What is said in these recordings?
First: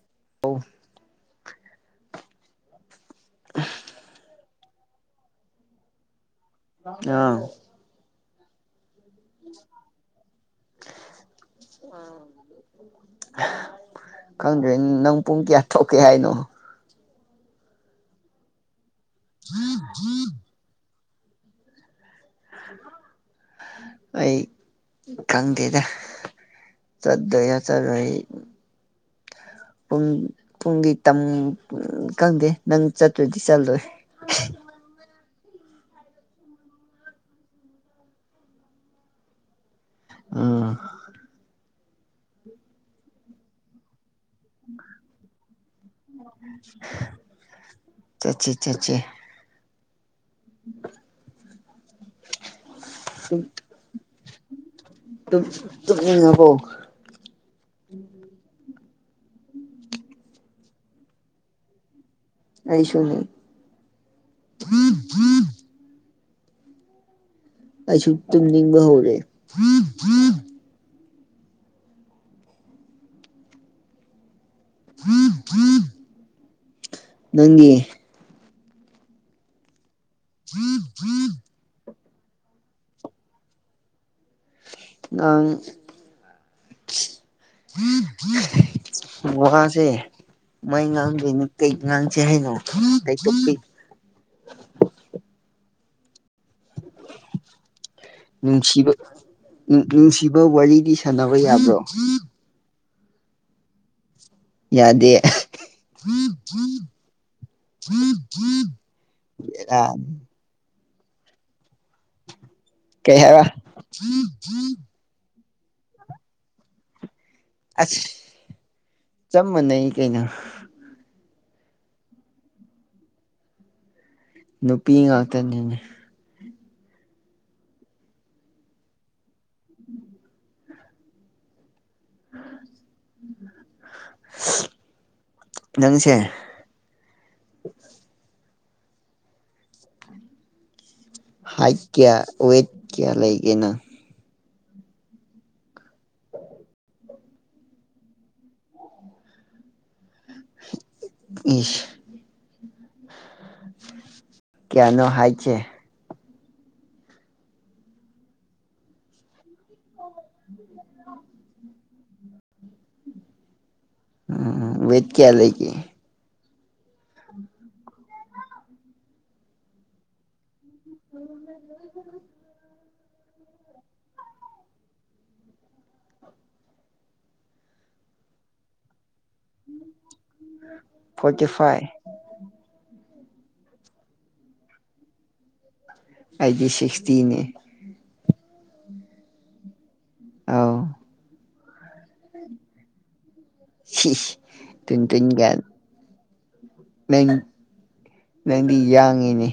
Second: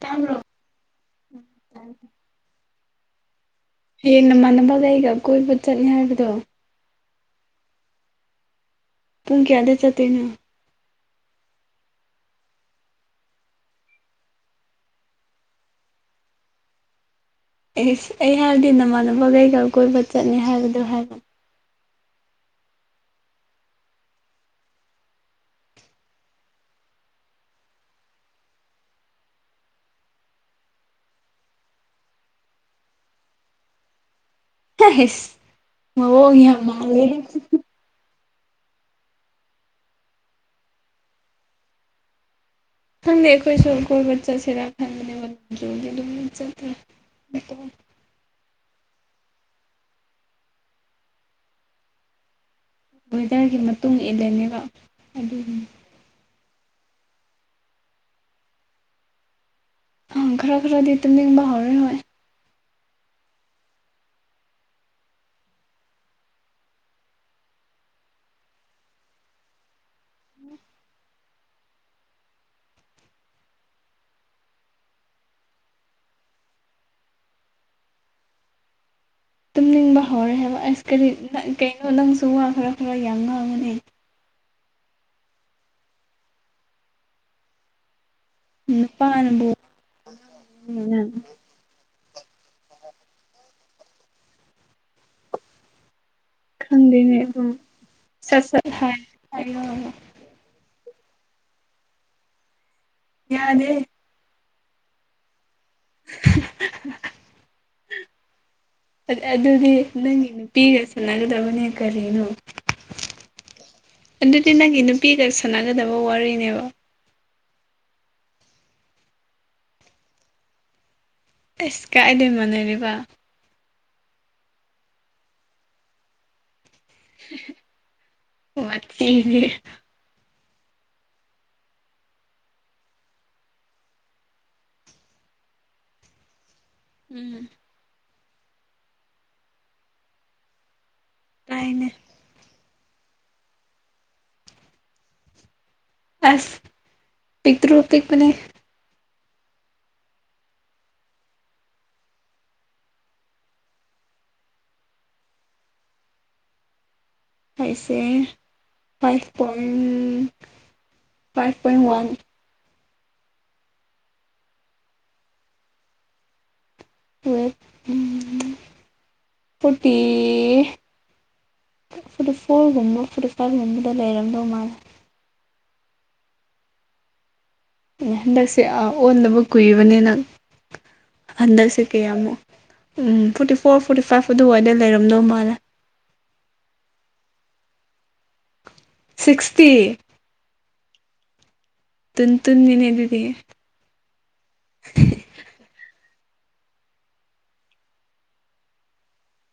ꯇꯥꯕ꯭ꯔꯣ ꯑꯧ ꯑ [inaudible] ꯍꯌꯦꯡ ꯅꯃꯥꯟꯅꯕꯒ ꯑꯩꯒ ꯀꯣꯏꯕ ꯆꯠꯅꯤ ꯍꯥꯏꯕꯗꯣ ꯑꯥ ꯄꯨꯡ ꯀꯌꯥꯗ ꯆꯠꯇꯣꯏꯅꯣ ꯑꯝ ꯈꯪꯗꯦ ꯅꯪ ꯄꯨꯡ ꯀꯌꯥ ꯊꯣꯛꯀꯦ ꯍꯥꯏꯅꯣ ꯑꯩꯁ ꯑꯩ ꯍꯥꯏꯕꯗꯤ ꯅꯃꯥꯟꯅꯕ ꯈꯩꯀꯥ ꯀꯣꯏꯕ ꯆꯠꯅꯤ ꯍꯥꯏꯕꯗꯣ ꯍꯥꯏꯕ [inaudible] ꯑꯩ ꯈꯪꯗꯦꯗ ꯆꯠꯇꯠꯇꯣꯏꯔ ꯆꯠꯂꯣꯏ ꯄꯨꯡ ꯄꯨꯡ ꯗꯤ ꯇꯥꯝ ꯈꯪꯗꯦ ꯅꯪ ꯆꯠꯇ꯭ꯔꯗꯤ ꯆꯠꯂꯣꯏ ꯑꯩꯁ ꯃꯥꯑꯣꯡ ꯌꯥꯝ ꯃꯥꯜꯂꯦꯍꯦ ꯎꯝ ꯈꯪꯗꯦ ꯑꯩꯈꯣꯏꯁꯨ ꯀꯣꯏꯕ ꯆꯠꯁꯤꯔꯥ ꯈꯟꯕꯅꯦ ꯑꯗꯨꯝ ꯆꯠꯁꯦ ꯆꯠꯁꯦ [inaudible] ꯋꯦꯗꯔꯒꯤ ꯃꯇꯨꯡ ꯏꯜꯂꯅꯦꯕ ꯑꯗꯨꯒꯤ ꯇꯨꯝꯅꯤꯡꯉꯥꯕꯣ ꯑꯥ ꯈꯔ ꯈꯔꯗꯤ ꯇꯨꯝꯅꯤꯡ ꯍꯧꯔꯦ ꯍꯣꯢ ꯑꯩꯁꯨꯅꯤ ꯑꯩꯁꯨ ꯇꯨꯝꯅꯤꯡꯕ ꯍꯧꯔꯦ ꯅꯪꯒꯤ ꯇꯨꯝꯅꯤꯡꯕ ꯍꯧꯔꯦ ꯍꯥꯏꯕ ꯑꯥꯏꯁ ꯀꯔꯤ ꯀꯩꯅꯣ ꯅꯪꯁꯨ ꯋꯥ ꯈꯔ ꯈꯔ ꯌꯥꯝ ꯉꯥꯡꯉꯣꯅꯦ ꯉꯥꯡ ꯅꯨꯄꯥꯅꯕꯨ ꯋꯥꯁꯦ ꯀꯃꯥꯢ ꯉꯥꯡꯗꯣꯏꯅꯤ ꯀꯩ ꯉꯥꯡꯁꯦ ꯍꯥꯏꯅꯣ ꯀꯩ ꯇꯣꯄꯤꯛ ꯈꯪꯗꯦꯅꯦ ꯑꯗꯨꯝ ꯁꯠ ꯁꯠ ꯅꯨꯡꯁꯤꯕ ꯍꯥꯏ ꯍꯥꯏꯌꯣ ꯅꯨꯡꯁꯤꯕ ꯋꯥꯔꯤꯗꯤ ꯁꯥꯟꯅꯕ ꯌꯥꯕ꯭ꯔꯣ ꯌꯥꯗꯦ ꯌꯥꯗꯦ ꯑ ꯑꯗꯨꯗꯤ ꯅꯪꯒꯤ ꯄꯤꯒ ꯁꯥꯟꯅꯒꯗꯕꯅꯦ ꯀꯔꯤꯅꯣ ꯀꯩ ꯍꯥꯏꯕ ꯑꯗꯨꯗꯤ ꯅꯪꯒꯤ ꯅꯨꯄꯤꯒ ꯅꯨꯄꯤꯒ ꯁꯥꯟꯅꯒꯗꯕ ꯋꯥꯔꯤꯅꯦꯕ ꯑꯁ ꯆꯥꯞ ꯃꯥꯟꯅꯩ ꯀꯩꯅꯣ ꯑꯦꯁ ꯀꯥꯏꯗꯩ ꯃꯥꯟꯅꯔꯤꯕ ꯅꯨꯄꯤ ꯉꯥꯛꯇꯅꯤꯅꯦ ꯋꯥꯊꯤꯗꯤ ꯅꯪꯁꯦ ꯎꯝ ꯍꯥꯏꯠ ꯇꯥꯏꯅꯦ ꯀꯌꯥ ꯋꯦꯠ ꯀꯌꯥ ꯂꯩꯒꯦꯅꯪ ꯑꯁ ꯄꯤꯛꯇ꯭ꯔꯨ ꯄꯤꯛꯄꯅꯦ ꯏꯁ ꯀꯌꯥꯅꯣ ꯍꯥꯏꯠ ꯁꯦ ꯑꯩꯁꯦ ꯐꯥꯏꯚ ꯄꯣꯏꯟ ꯎ ꯐꯥꯏꯚ ꯄꯣꯏꯟ ꯋꯥꯟ ꯋꯦꯠ ꯀꯌꯥ ꯂꯩꯒꯦ ꯍ ꯐꯣꯔꯇꯤ ꯐꯣꯔꯇꯤ ꯐꯣꯔꯒꯨꯝꯕ ꯐꯣꯔꯇꯤ ꯐꯥꯏꯚꯒꯨꯝꯕꯗ ꯂꯩꯔꯝꯗꯧ ꯃꯥꯜꯂꯦ ꯍꯟꯗꯛꯁꯦ ꯑ ꯑꯣꯟꯗꯕ ꯀꯨꯏꯕꯅꯤꯅ ꯐꯣꯔꯇꯤ ꯍꯟꯗꯛꯁꯦ ꯐꯥꯏꯚ ꯀꯌꯥꯃꯨꯛ ꯎꯝ ꯐꯣꯔꯇꯤ ꯐꯣꯔ ꯐꯣꯔꯇꯤ ꯐꯥꯏꯚ ꯑꯗꯨꯋꯥꯏꯗ ꯂꯩꯔꯝꯗꯧ ꯃꯥꯜꯂꯦ ꯑꯩꯗꯤ ꯁꯤꯛꯁꯇꯤꯅꯤ ꯁꯤꯛꯁꯇꯤ ꯑꯥꯎ ꯇꯟꯇꯨꯟ ꯅꯤꯅꯦꯗꯨꯗꯤ ꯁꯤꯁ ꯇꯨꯨꯟꯇꯨꯟꯒꯥꯅ ꯅꯪ ꯅꯪꯗꯤ ꯌꯥꯡꯉꯤꯅꯦ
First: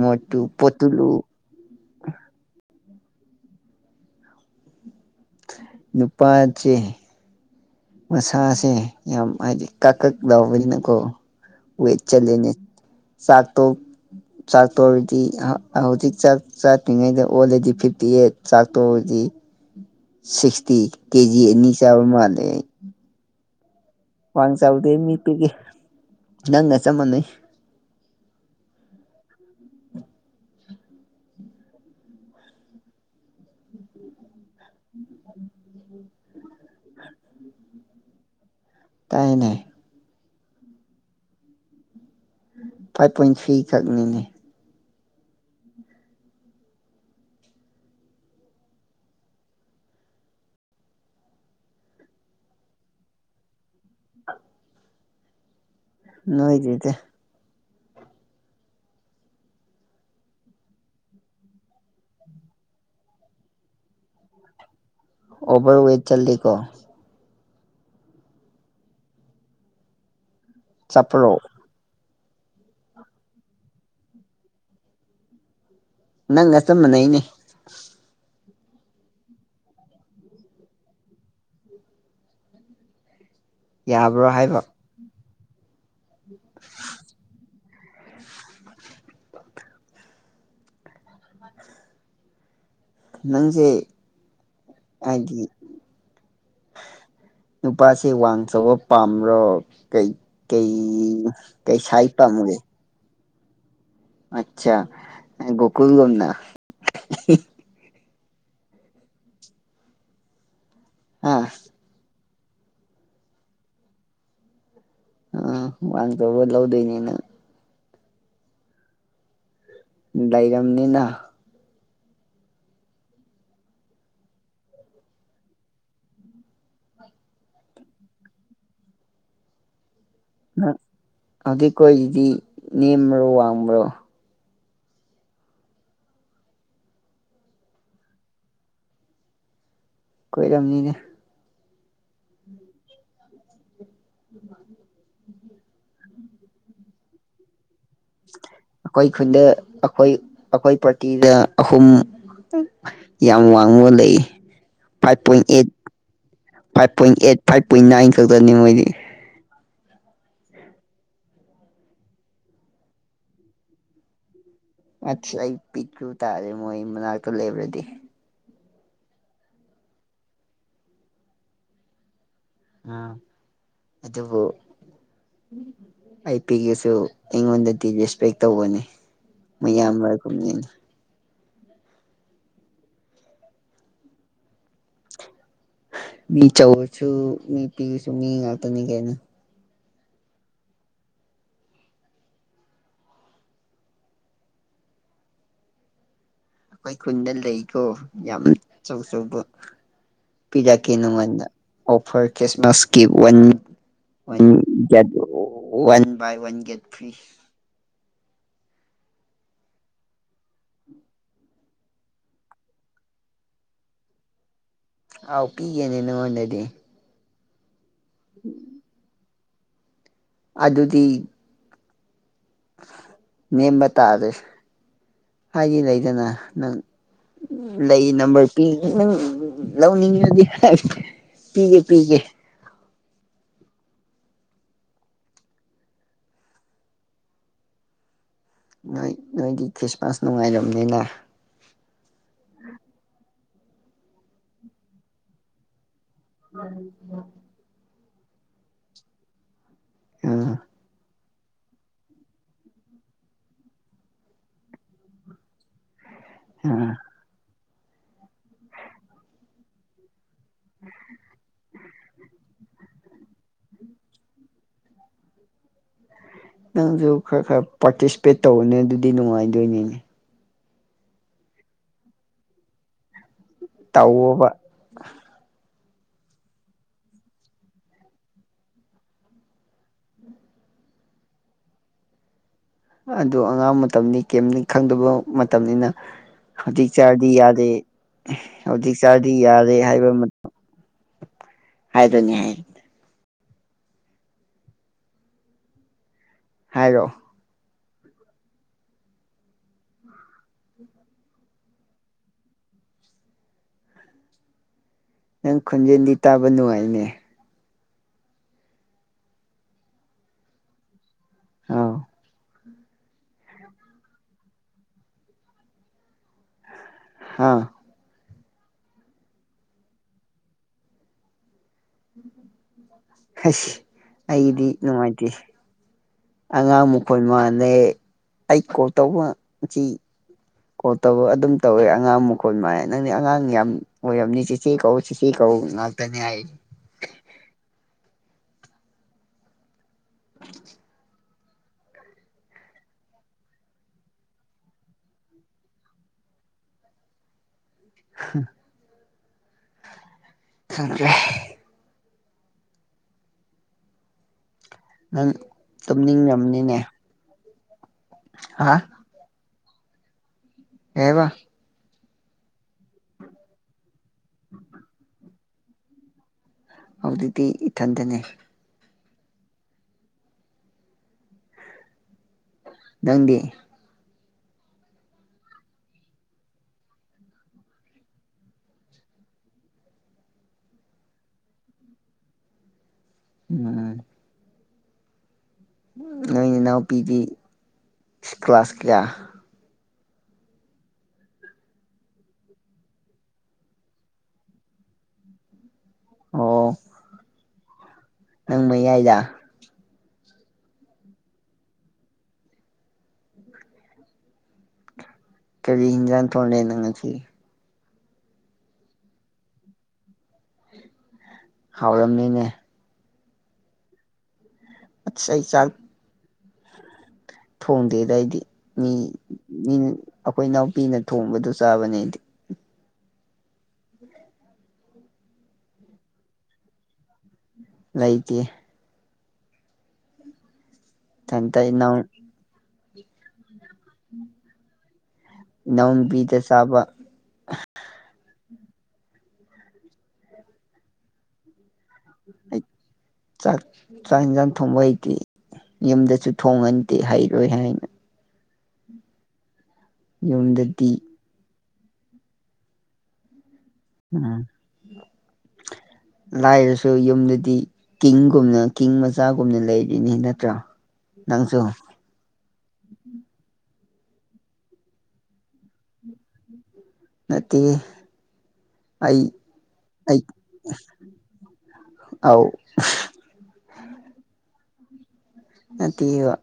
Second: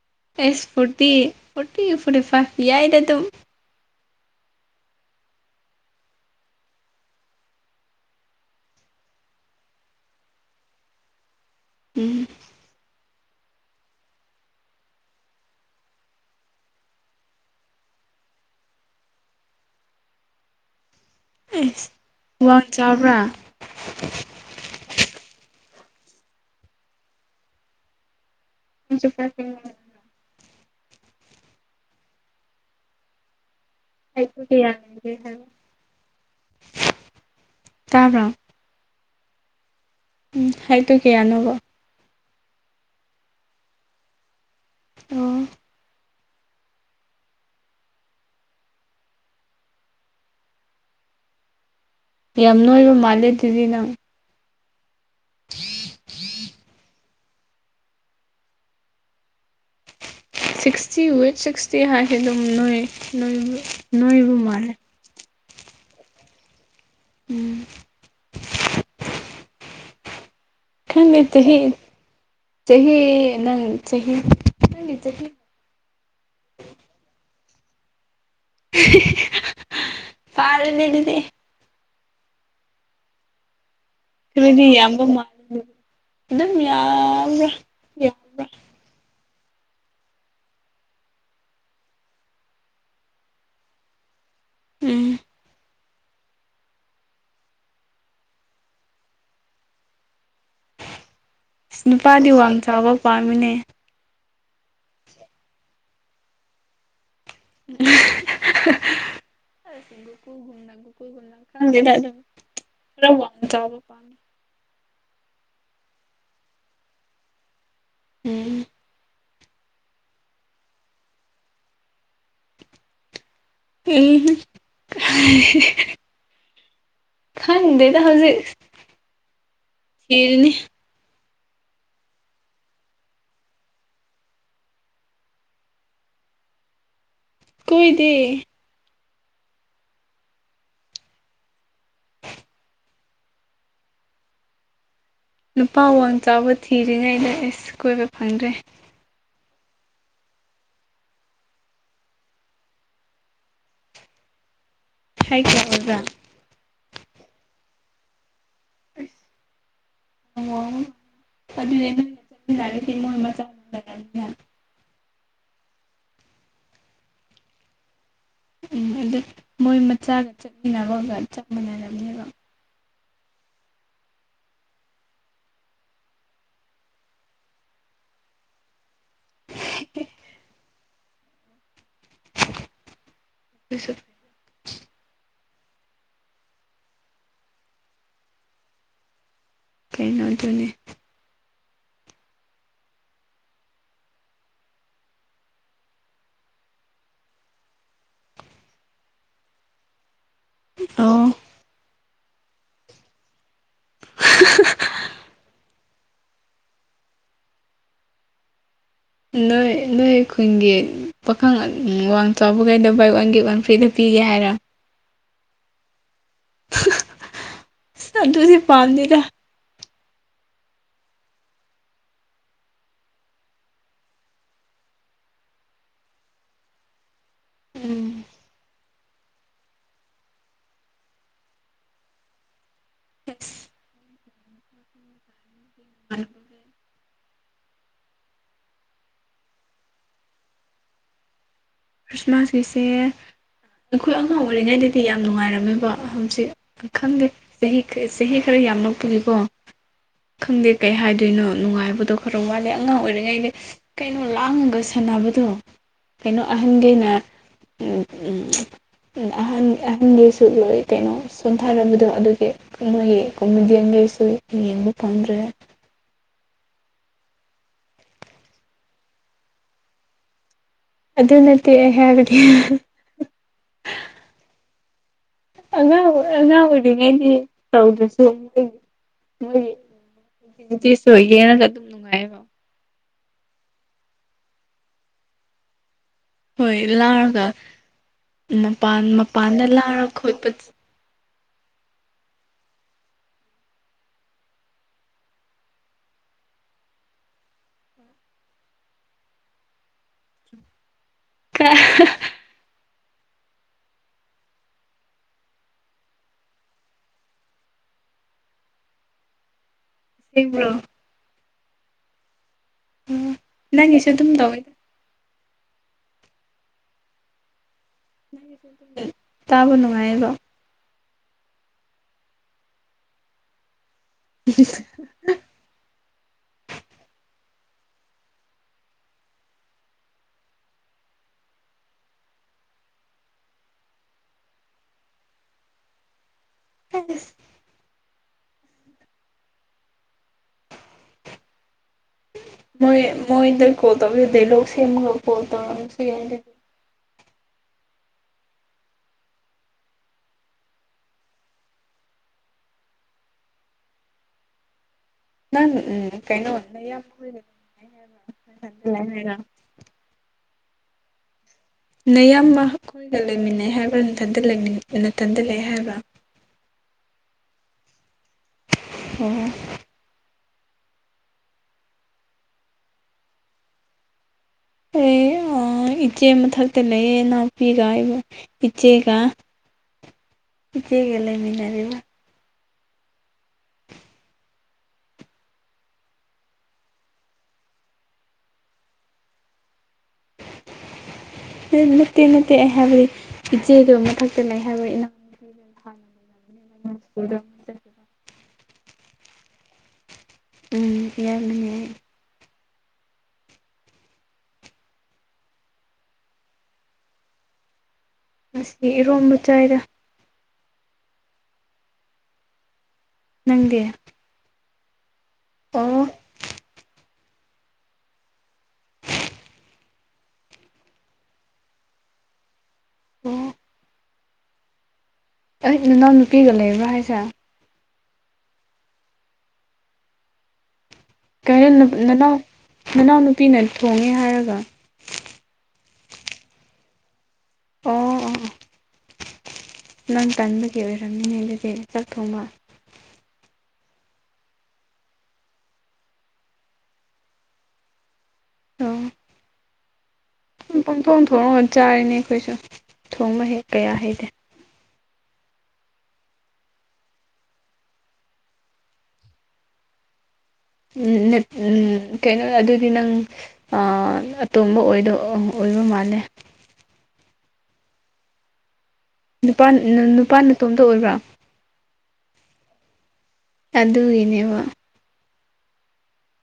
ꯃꯣꯠꯇꯨ ꯑꯩꯁ ꯄꯣꯠꯇꯨꯂꯨ ꯐꯣꯔꯇꯤ ꯐꯣꯔꯇꯤ ꯐꯣꯔꯇꯤꯐꯥꯏꯚꯇꯤ ꯌꯥꯏꯗ ꯑꯗꯨꯝ ꯅꯨꯄꯥ ꯆꯦ ꯃꯁꯥꯁꯦ ꯌꯥꯝ ꯍꯥꯏꯗꯤ ꯀꯛ ꯀꯛ ꯂꯎꯕꯅꯤꯅꯀꯣ ꯋꯦꯠ ꯎꯝ ꯆꯠꯂꯦꯅꯦ ꯆꯥꯛꯇꯣ ꯆꯥꯛ ꯇꯣꯛꯑꯗꯤ ꯍꯧꯖꯤꯛ ꯆꯥꯛ ꯆꯥꯛꯇ꯭ꯔꯤꯉꯩꯗ ꯑꯣꯜꯂꯗꯤ ꯐꯤꯞꯇꯤ ꯑꯩꯠ ꯆꯥꯛꯇꯣꯛꯑꯗꯤ ꯁꯤꯛꯁꯇꯤ ꯀꯦꯖꯤ ꯑꯅꯤ ꯑꯩꯁ ꯆꯥꯕ ꯃꯥꯜꯂꯦ ꯋꯥꯡ ꯆꯥꯕ꯭ꯔꯥ ꯋꯥꯡ ꯆꯥꯎꯗꯦ ꯃꯤ ꯄꯤꯛꯏ ꯅꯪꯒ ꯆꯞ ꯃꯥꯟꯅꯩ [inaudible] [inaudible] ꯇꯥꯕ꯭ꯔꯣ ꯇꯥꯏꯅꯦ ꯎꯝ ꯍꯥꯏꯠꯇꯨ ꯀꯌꯥꯅꯣꯕ ꯐꯥꯏꯚ ꯄꯣꯏꯟ ꯊ꯭ꯔꯤ ꯈꯛꯅꯤꯅꯦ ꯑꯣ ꯌꯥꯝ ꯅꯣꯏꯕ ꯃꯥꯜꯂꯦ ꯑꯗꯨꯗꯤ ꯅꯪ [inaudible] ꯅꯣꯏꯗꯦꯗ ꯁꯤꯛꯁꯇꯤ ꯋꯤꯠ ꯁꯤꯛꯁꯇꯤ ꯍꯥꯏꯁꯤ ꯑꯗꯨꯝ ꯅꯣꯏ ꯅꯣꯏꯕ ꯅꯣꯏꯕꯨ ꯃꯥꯜꯂꯦ ꯑꯣꯚꯔ ꯋꯦꯠ ꯆꯠꯂꯤꯀꯣ ꯎꯝ [inaudible] ꯆꯠꯄ꯭ꯔꯣ [inaudible] ꯆꯍꯤ ꯆꯍꯤ ꯅꯪ ꯆꯍꯤ ꯅꯪꯒꯤ ꯆꯍꯤ ꯅꯪꯒ ꯆꯞ ꯃꯥꯟꯅꯩꯅꯦ ꯐꯥꯔꯅꯤ ꯗꯨꯗꯤ ꯌꯥꯕ꯭ꯔꯣ ꯍꯥꯏꯕ ꯑꯗꯨꯗꯤ ꯌꯥꯝꯕ ꯃꯥꯜꯂꯤ ꯑꯗꯨꯝ ꯌꯥꯝꯕ꯭ꯔꯥ ꯅꯪꯁꯦ ꯎꯝ ꯍꯥꯏꯗꯤ [inaudible] ꯅꯨꯄꯥꯁꯤ ꯋꯥꯡ ꯆꯥꯎꯕ ꯄꯥꯝꯕ꯭ꯔꯣ ꯀꯩꯀꯩ ꯑꯁ ꯅꯨꯄꯥꯗꯤ ꯋꯥꯡ ꯆꯥꯎꯕ ꯄꯥꯝꯃꯤꯅꯦ ꯑꯠꯆꯥ ꯒꯣꯀꯨꯜꯒꯨꯝꯅ ꯍꯥ ꯈꯪꯗꯦꯗ ꯑꯗꯨ ꯈꯔ ꯋꯥꯡ ꯆꯥꯎꯕ ꯄꯥꯝꯃꯦ ꯑ ꯋꯥꯡ ꯆꯥꯎꯕ ꯂꯧꯗꯣꯏꯅꯤꯅꯪ ꯎꯝ ꯥꯂꯩꯔꯝꯅꯤꯅ ꯎꯝ [unintelligible] ꯈꯪꯗꯦꯗ ꯍꯧꯖꯤꯛ ꯊꯤꯔꯤꯅꯤ [unintelligible] ꯀꯣꯏꯗꯤ ꯅꯦꯝꯕ꯭ꯔꯣ ꯋꯥꯡꯕ꯭ꯔꯣ ꯀꯣꯏꯗꯦ ꯀꯣꯏꯔꯝꯅꯤꯅꯦ [inaudible] ꯅꯨꯄꯥ ꯋꯥꯡ ꯆꯥꯎꯕ ꯊꯤꯔꯤꯉꯩꯗ ꯑꯦꯁ ꯀꯣꯏꯕ ꯐꯪꯗ꯭ꯔꯦ ꯑꯩꯈꯣꯏ ꯈꯨꯟꯗ ꯑꯩꯈꯣꯏ ꯑꯩꯈꯣꯏ ꯄ꯭ꯔꯥꯔꯇꯤꯗ ꯑꯍꯨꯝ ꯌꯥꯝ ꯋꯥꯡꯕ ꯂꯩ ꯐꯥꯏꯚ ꯄꯣꯏꯟ ꯍꯥꯏꯈ꯭ꯔꯣ ꯑꯦꯠ ꯑꯣꯖꯥ five point eight five point nine ꯈꯛꯇꯅꯤ ꯃꯣꯏꯗꯤ ꯑꯗꯨꯗꯤ ꯅꯣꯏꯅ ꯆꯠꯃꯤꯟꯅꯒꯗꯤ ꯃꯣꯏ ꯃꯆꯥꯖꯔꯅꯤ ꯑꯁ ꯑꯩ ꯄꯤꯛꯇꯔꯨ ꯇꯥꯔꯦ ꯃꯣꯏ ꯃꯅꯥꯛꯇ ꯂ‌ꯦꯞꯔꯗꯤ ꯎꯝ ꯑꯗꯨ ꯃꯣꯏ ꯃꯆꯥꯒ ꯆꯠꯃꯤꯟꯅꯅꯕꯒ ꯆꯞ ꯃꯥꯟꯅꯔꯕꯅꯦꯕ ꯑ ꯑꯗꯨꯕꯨ ꯑꯩ ꯄꯤꯑꯁꯨ ꯑꯩꯉꯣꯟꯗꯗꯤ ꯔꯦꯁꯄꯦꯛ ꯇꯧꯕꯅꯤ ꯃꯌꯥꯝ ꯃꯔ [unintelligible] ꯀꯨꯝꯅꯤꯅ ꯁ [unintelligible] ꯃꯤ ꯆꯧꯕꯁꯨ ꯃꯤ ꯄꯤꯑꯁꯨ ꯃꯤ ꯉꯥꯛꯇꯅꯤ ꯀꯩꯅꫭ ꯀꯅ [unintelligible] ꯇꯅꯦꯅꯤ [unintelligible] ꯑꯩꯈꯣꯏ ꯈꯨꯟꯗ ꯂꯩꯀꯣ ꯌꯥꯝ ꯑꯆꯧꯆꯧꯕ ꯄꯤꯔꯛꯀꯦ ꯑꯣ ꯅꯪꯉꯣꯟꯗ offer ꯈ꯭ꯤꯁꯃꯁꯀꯤ‌ [unintelligible] one buy one get free ꯅꯣꯏ ꯅꯣꯏ ꯈꯨꯡꯒꯤ ꯄꯥꯈꯪ ꯋꯥꯡ ꯆꯥꯎꯕꯈꯩꯗ ꯕꯥꯏ ꯋꯥꯟ ꯒ‌ꯦꯠ ꯋꯥꯟ ꯐ꯭ꯔꯤꯗ ꯄꯤꯒꯦ ꯍꯥꯏꯔ ꯑꯥꯎ ꯄꯤꯒꯦꯅꯦ ꯅꯪꯉꯣꯟꯅꯗꯤ ꯑꯗꯨꯗꯤ ꯄꯥꯝꯗ‌ꯦꯗ ꯑꯗꯨꯗꯤ ꯅꯦꯝꯕ ꯇꯥꯔꯦ ꯍꯥꯏꯗꯤ ꯂꯩꯗꯅ ꯅꯪ ꯂꯩ ꯎꯝ ꯅꯝꯕꯔ ꯅꯪ ꯂꯧꯅꯤꯡꯉꯤꯕꯗꯤ ꯄꯤꯒꯦ ꯄꯤꯒꯦ [unintelligible] ꯎꯝ [unintelligible] ꯅꯣꯏ ꯅꯣꯏꯗꯤ ꯈ꯭ꯔꯤꯁꯃꯥꯁ ꯅꯨꯡꯉꯥꯏꯝꯅꯤꯅ ꯈ꯭ꯔꯤꯁꯃꯥꯁꯀꯤꯁꯦ ꯑꯩꯈꯣꯏ ꯑꯉꯥꯡ ꯑꯣꯏꯔꯤꯉꯩꯗꯗꯤ ꯌꯥꯝ ꯅꯨꯡꯉꯥꯏꯔꯝꯃꯦꯕ ꯈꯪꯗꯦ ꯆꯍꯤ ꯆꯍꯤ ꯈꯔ ꯌꯥꯝꯅ ꯄꯨꯁꯤꯀꯣ ꯑꯥ ꯈꯪꯗꯦ ꯀꯩ ꯍꯥꯏ ꯀꯩꯅꯣ ꯅꯨꯡꯉꯥꯏꯕꯗꯣ ꯈꯔ ꯋꯥꯠꯂꯦ ꯑꯉꯥꯡ ꯑꯣꯏꯔꯤꯉꯩꯗ ꯀꯩꯅꯣ ꯂꯥꯡꯉꯒ ꯁꯥꯟꯅꯕꯗꯣ ꯑꯥ ꯑꯍꯟꯒꯤꯅ ꯑꯍꯟ ꯑꯍꯟꯒꯤ ꯂꯣꯏ ꯀꯩꯅꯣ ꯁꯣꯝꯊꯔꯕꯗꯣ ꯑꯗꯨꯒꯤ ꯃꯣꯏꯒꯤ ꯀꯨꯝꯃꯤꯗꯤꯡꯈꯩꯁꯨ ꯌꯦꯡꯕ ꯐꯥꯝꯗ꯭ꯔꯦ ꯅꯪꯁꯨ ꯈꯔ ꯈꯔ ꯄꯥꯔꯇꯤꯁꯤꯄꯦꯠ ꯇꯧꯕꯅꯦ ꯑꯗꯨꯗꯤ ꯅꯨꯡꯉꯥꯏꯗꯣꯏꯅꯤꯅꯦ ꯑꯗꯨ ꯅꯠꯇ‌ꯦ ꯑꯩ ꯍꯥꯏꯕꯗꯤ ꯇꯧꯋ‌ꫭꯕ ꯑꯉꯥꯡ ꯑꯣꯏ ꯑꯉꯥꯡ ꯑꯣꯏꯔꯤꯉꯩꯗꯤ ꯇꯧꯗ꯭ꯔꯁꯨ ꯃꯣꯏꯒꯤ ꯃꯣꯏꯒꯤ [unintelligible] ꯅꯨꯡꯉꯥꯏꯌ‌ꯦꯕ ꯑꯗꯨ ꯑꯉꯥꯡ ꯃꯇꯝꯅꯤ ꯀꯦꯝꯅꯤ ꯈꯪꯗꯕ ꯃꯇꯝꯅꯤꯅ ꯍꯣꯏ ꯍꯧꯖꯤꯛ ꯆꯥꯔꯗꯤ ꯂꯥꯡꯔꯒ ꯌꯥꯗꯦ ꯍꯧꯖꯤꯛ ꯃꯄꯥꯟ ꯆꯥꯗꯤ ꯃꯄꯥꯟꯗ ꯌꯥꯔꯦ ꯂꯥꯡꯔ ꯍꯥꯏꯕ ꯈꯣꯠꯄ ꯍꯥꯏꯗꯣꯏꯅꯤ ꯍꯥꯏꯅꯤ ꯍꯥꯏꯔꯛꯑ ꯀ [unintelligible] ꯅꯪ ꯈꯣꯟꯖꯦꯜꯗꯤ ꯇꯥꯕ ꯅꯨꯡꯉꯥꯏꯅꯦ ꯍꯣ [unintelligible] ꯑꯥꯎ ꯑꯣ ꯅꯪꯒꯤꯁꯨ ꯑꯗꯨꯝ ꯇꯧꯋꯤꯗ ꯍꯥꯥ ꯇꯥꯕꯨ ꯅꯨꯡꯉꯥꯏꯌ‌ꯕ ꯍꯁ ꯑꯩꯗꯤ ꯅꯨꯡꯉꯥꯏꯇꯦ ꯑꯉꯥꯡ ꯃꯈꯣꯏ ꯃꯥꯜꯂꯦ ꯑꯩ ꯀꯣꯜ ꯇꯧꯕ ꯁꯤ ꯀꯣꯜ ꯇꯧꯕ ꯑꯗꯨꯝ ꯇꯧꯋꯦ ꯑꯉꯥꯡ ꯃꯈꯣ ꯃꯥꯏ ꯅꯪꯗꯤ ꯑꯉꯥꯡ ꯌꯥꯝ [unintelligible] ꯑ [unintelligible] ꯃꯣꯏ ꯃꯣꯏꯗꯩ ꯀꯣꯜ ꯇꯧꯒ‌ꯦꯗ ꯗꯥꯏꯂꫭꯛ ꯁꯦꯝꯃꯒ ꯀꯣꯜ ꯇꯧꯔ ꯁꯤ ꯎꯝ [unintelligible] ꯈꯪꯗꯔ‌ꯦ ꯅꯪ ꯅ ꯎꯝ ꯀꯩꯅꯟꯅ ꯇꯨꯝꯅꯤꯡꯔꯝꯅꯤꯅꯦ [unintelligible] ꯌꯥꯝ ꯍꯥꯏ ꯍꯥ ꯀꯩ [inaudible] ꯀꯩꯍꯥꯏꯕ ꯅꯌꯥꯝꯕ ꯈꫭꯏꯒ ꯂꯩꯃꯤꯟꯅꯩ ꯍꯥꯏꯕ꯭ꯔꯥ ꯅꯊꯟꯇ ꯂꯩ ꯍꯥꯏꯕ꯭ꯔꯥ ꯍꯧꯖꯤꯛꯇꯗꯤ ꯏꯊꯟꯗꯅꯦ ꯑꯣ ꯅꯪꯗꯤ ꯑꯩ ꯑꯥ ꯏꯆꯦ ꯃꯊꯛꯇ ꯂꯩꯌꯦ ꯏꯅꯥꯎꯄꯤꯒ ꯏꯆꯦꯒ ꯏꯆ‌ꯦꯒꯦ ꯂꯩꯃꯤꯟꯅꯔ‌ꯦ ꯎꯝ ꯅꯣꯏ ꯏꯅꯥꯎꯄꯤꯗꯤ ꯀ꯭ꯂꯥ ꯁ ꯀꯌꯥ [unintelligible] ꯅꯠꯇꯦ ꯅꯠꯇꯦ ꯑꯩ ꯍꯥꯏꯕꯗꯤ ꯏꯆꯦꯗꯣ ꯃꯊꯛꯇ ꯂꯩ ꯍꯥꯏꯕ ꯏꯅꯥꯎ ꯑꯣ ꯃꯁꯤꯕꯨꯨꯔ ꯑꯗꯨ [unintelligible] ꯅꯪ ꯃꯩꯌꯥꯏꯗ ꯎꯝ ꯀ [unintelligible] ꯌꯥꯅꯅꯦ ꯀꯔꯤ ꯌꯦꯡꯖꯥꯡ ꯊꯣꯡꯉꯦ ꯅꯪ ꯉꯁꯤ ꯉꯁꯤ ꯏꯔꯣꯝꯕ ꯆꯥꯏꯗ ꯍꯥꯎꯔꯝꯅꯤꯅꯦ ꯅꯪꯗꯤ ꯑꯁ ꯑꯩ ꯆꯥꯛ ꯑꯣ ꯊꯣꯡꯗꯦꯗ ꯑꯩꯗꯤ ꯃꯤ ꯃꯤꯅ ꯑꯩꯈꯣꯏ ꯏꯅꯥꯎꯄꯤꯅ ꯊꯣꯡꯕꯗꯨ ꯆꯥꯕꯅꯦ ꯑꯩꯗꯤ ꯎꯝ [unintelligible] ꯑꯩ ꯅꯅꯥꯎ ꯅꯨꯄꯤꯒ ꯂꯩꯕ꯭ꯔꯣ ꯍꯥꯏꯁꯦ ꯂꯩꯇꯦ ꯏꯊꯟꯇ ꯀꯩꯅꯣ ꯏꯅꯥꯎ ꯅꯅꯥꯎ ꯅꯅꯥꯎꯅꯨꯄꯤꯅ ꯊꯣꯡꯉꯦ ꯍꯥꯏꯔꯒ ꯏꯅꯥꯎꯕꯤꯗ ꯆꯥꯕ ꯑꯣ ꯑꯣ ꯅꯪ ꯇꯟꯕꯒꯤ ꯑꯣꯏꯔꯝꯅꯤꯅꯦ ꯑꯗꯨꯗꯤ ꯆꯥꯛ ꯊꯣꯡꯕ ꯑ [inaudible] ꯆꯥꯛ ꯆꯥꯛ ꯌꯦꯟꯁꯥꯡ ꯊꯣꯡꯕ ꯍꯩꯇꯦ ꯌꯨꯝꯗꯁꯨ ꯊꯣꯡꯉꯟꯗꯦ ꯍꯩꯔꯣꯏ ꯍꯥꯏꯅ ꯑꯣ ꯌꯨꯝꯗꯗꯤ ꯄꯪꯊꯣꯡ ꯊꯣꯡꯉ ꯆꯥꯔꯤꯅꯦ ꯑꯩꯈꯣꯏꯁꯨ ꯊꯣꯡꯕ ꯍꯩ ꯎꯝ [unintelligible] ꯂꯥꯏꯔꯁꯨ ꯌꯨꯝꯗꯗꯤ ꯀꯤꯡꯒꯨꯝ ꯀꯤꯡꯒꯨꯝꯅ ꯀꯤꯡ ꯃꯆꯥꯒꯨꯝꯅ ꯂꯩꯔꯤꯅꯤ ꯅꯠꯇ꯭ꯔꯥ ꯎꯝ ꯅꯠ ꯎꯝ ꯀꯩꯅꯣ ꯑꯗꯨꯗꯤ ꯅꯪ ꯑꯇꯣꯝꯕ ꯑꯣꯏꯗ ꯑꯣꯏꯕ ꯃꯥꯜꯂꯦ ꯅꯠꯇꯦ ꯑꯩ ꯅꯨꯄꯥꯥ ꯅꯨꯄꯥꯥ ꯃꯇ ꯃꯇꯣꯝꯇ ꯑꯣꯏꯕ꯭ꯔꯥ ꯑꯥꯎ ꯑꯗꯨꯒꯤꯅꯦꯕ ꯅꯠꯇꯦꯌꯦꯕ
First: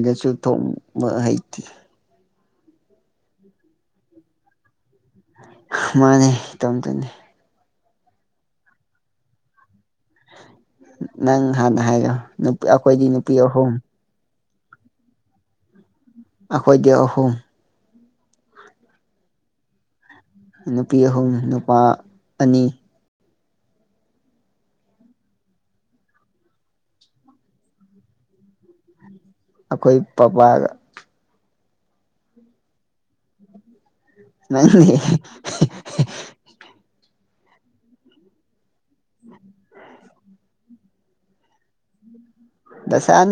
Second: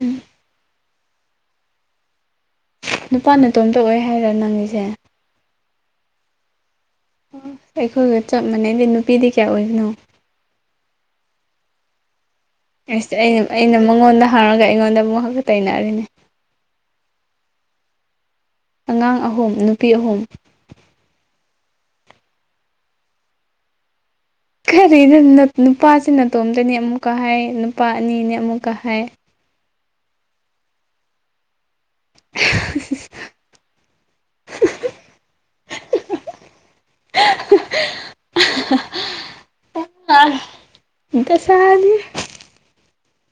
ꯎꯝ ꯊꯣꯡꯕ ꯍꯩꯇꯦ ꯅꯨꯄꯥ ꯅꯇꯣꯝꯇ ꯑꯣꯏ ꯍꯥꯏꯔꯥ ꯅꯪꯒꯤꯁꯦ ꯃꯥꯅꯦ ꯏꯇꯣꯝꯇꯅꯦ ꯑꯩꯈꯣꯏꯒ ꯆꯞ ꯃꯥꯟꯅꯩꯗ ꯅꯨꯄꯤꯗꯤ ꯀꯌꯥ ꯑꯣꯏꯕꯅꯣ ꯅꯪ ꯍꯥꯟꯅ ꯍꯥꯏꯌꯣ ꯁ ꯑꯩꯅ ꯑꯩꯅ ꯃꯉꯣꯟꯗ ꯍꯥꯡꯔꯒ ꯑꯩꯉꯣꯟꯗ ꯑꯃꯨꯛꯒ ꯇꯩꯅꯔꯦꯅꯦ ꯑꯩꯈꯣꯏꯒꯤ ꯑꯍꯨꯝ ꯑꯉꯥꯡ ꯑꯍꯨꯝ ꯅꯨꯄꯤ ꯑꯍꯨꯝ ꯅꯨꯄꯤ ꯑꯍꯨꯝ ꯅꯨꯄꯥ ꯑꯅꯤ ꯀꯔꯤꯅꯣ ꯅꯨꯄꯥꯁꯤ ꯅꯇꯣꯝꯇꯅꯦ ꯑꯃꯨꯛꯀ ꯍꯥꯏ ꯅꯨꯄꯥ ꯑꯅꯤꯅꯦ ꯑꯃꯨꯛꯀ ꯍꯥꯏ ꯑꯩꯈꯣꯏ ꯄꯄꯥꯒ [unintelligible] ꯅꯪꯗꯤ [unintelligible] ꯗꯁꯥꯅꯤꯍꯦ ꯗꯁꯥꯅꯤ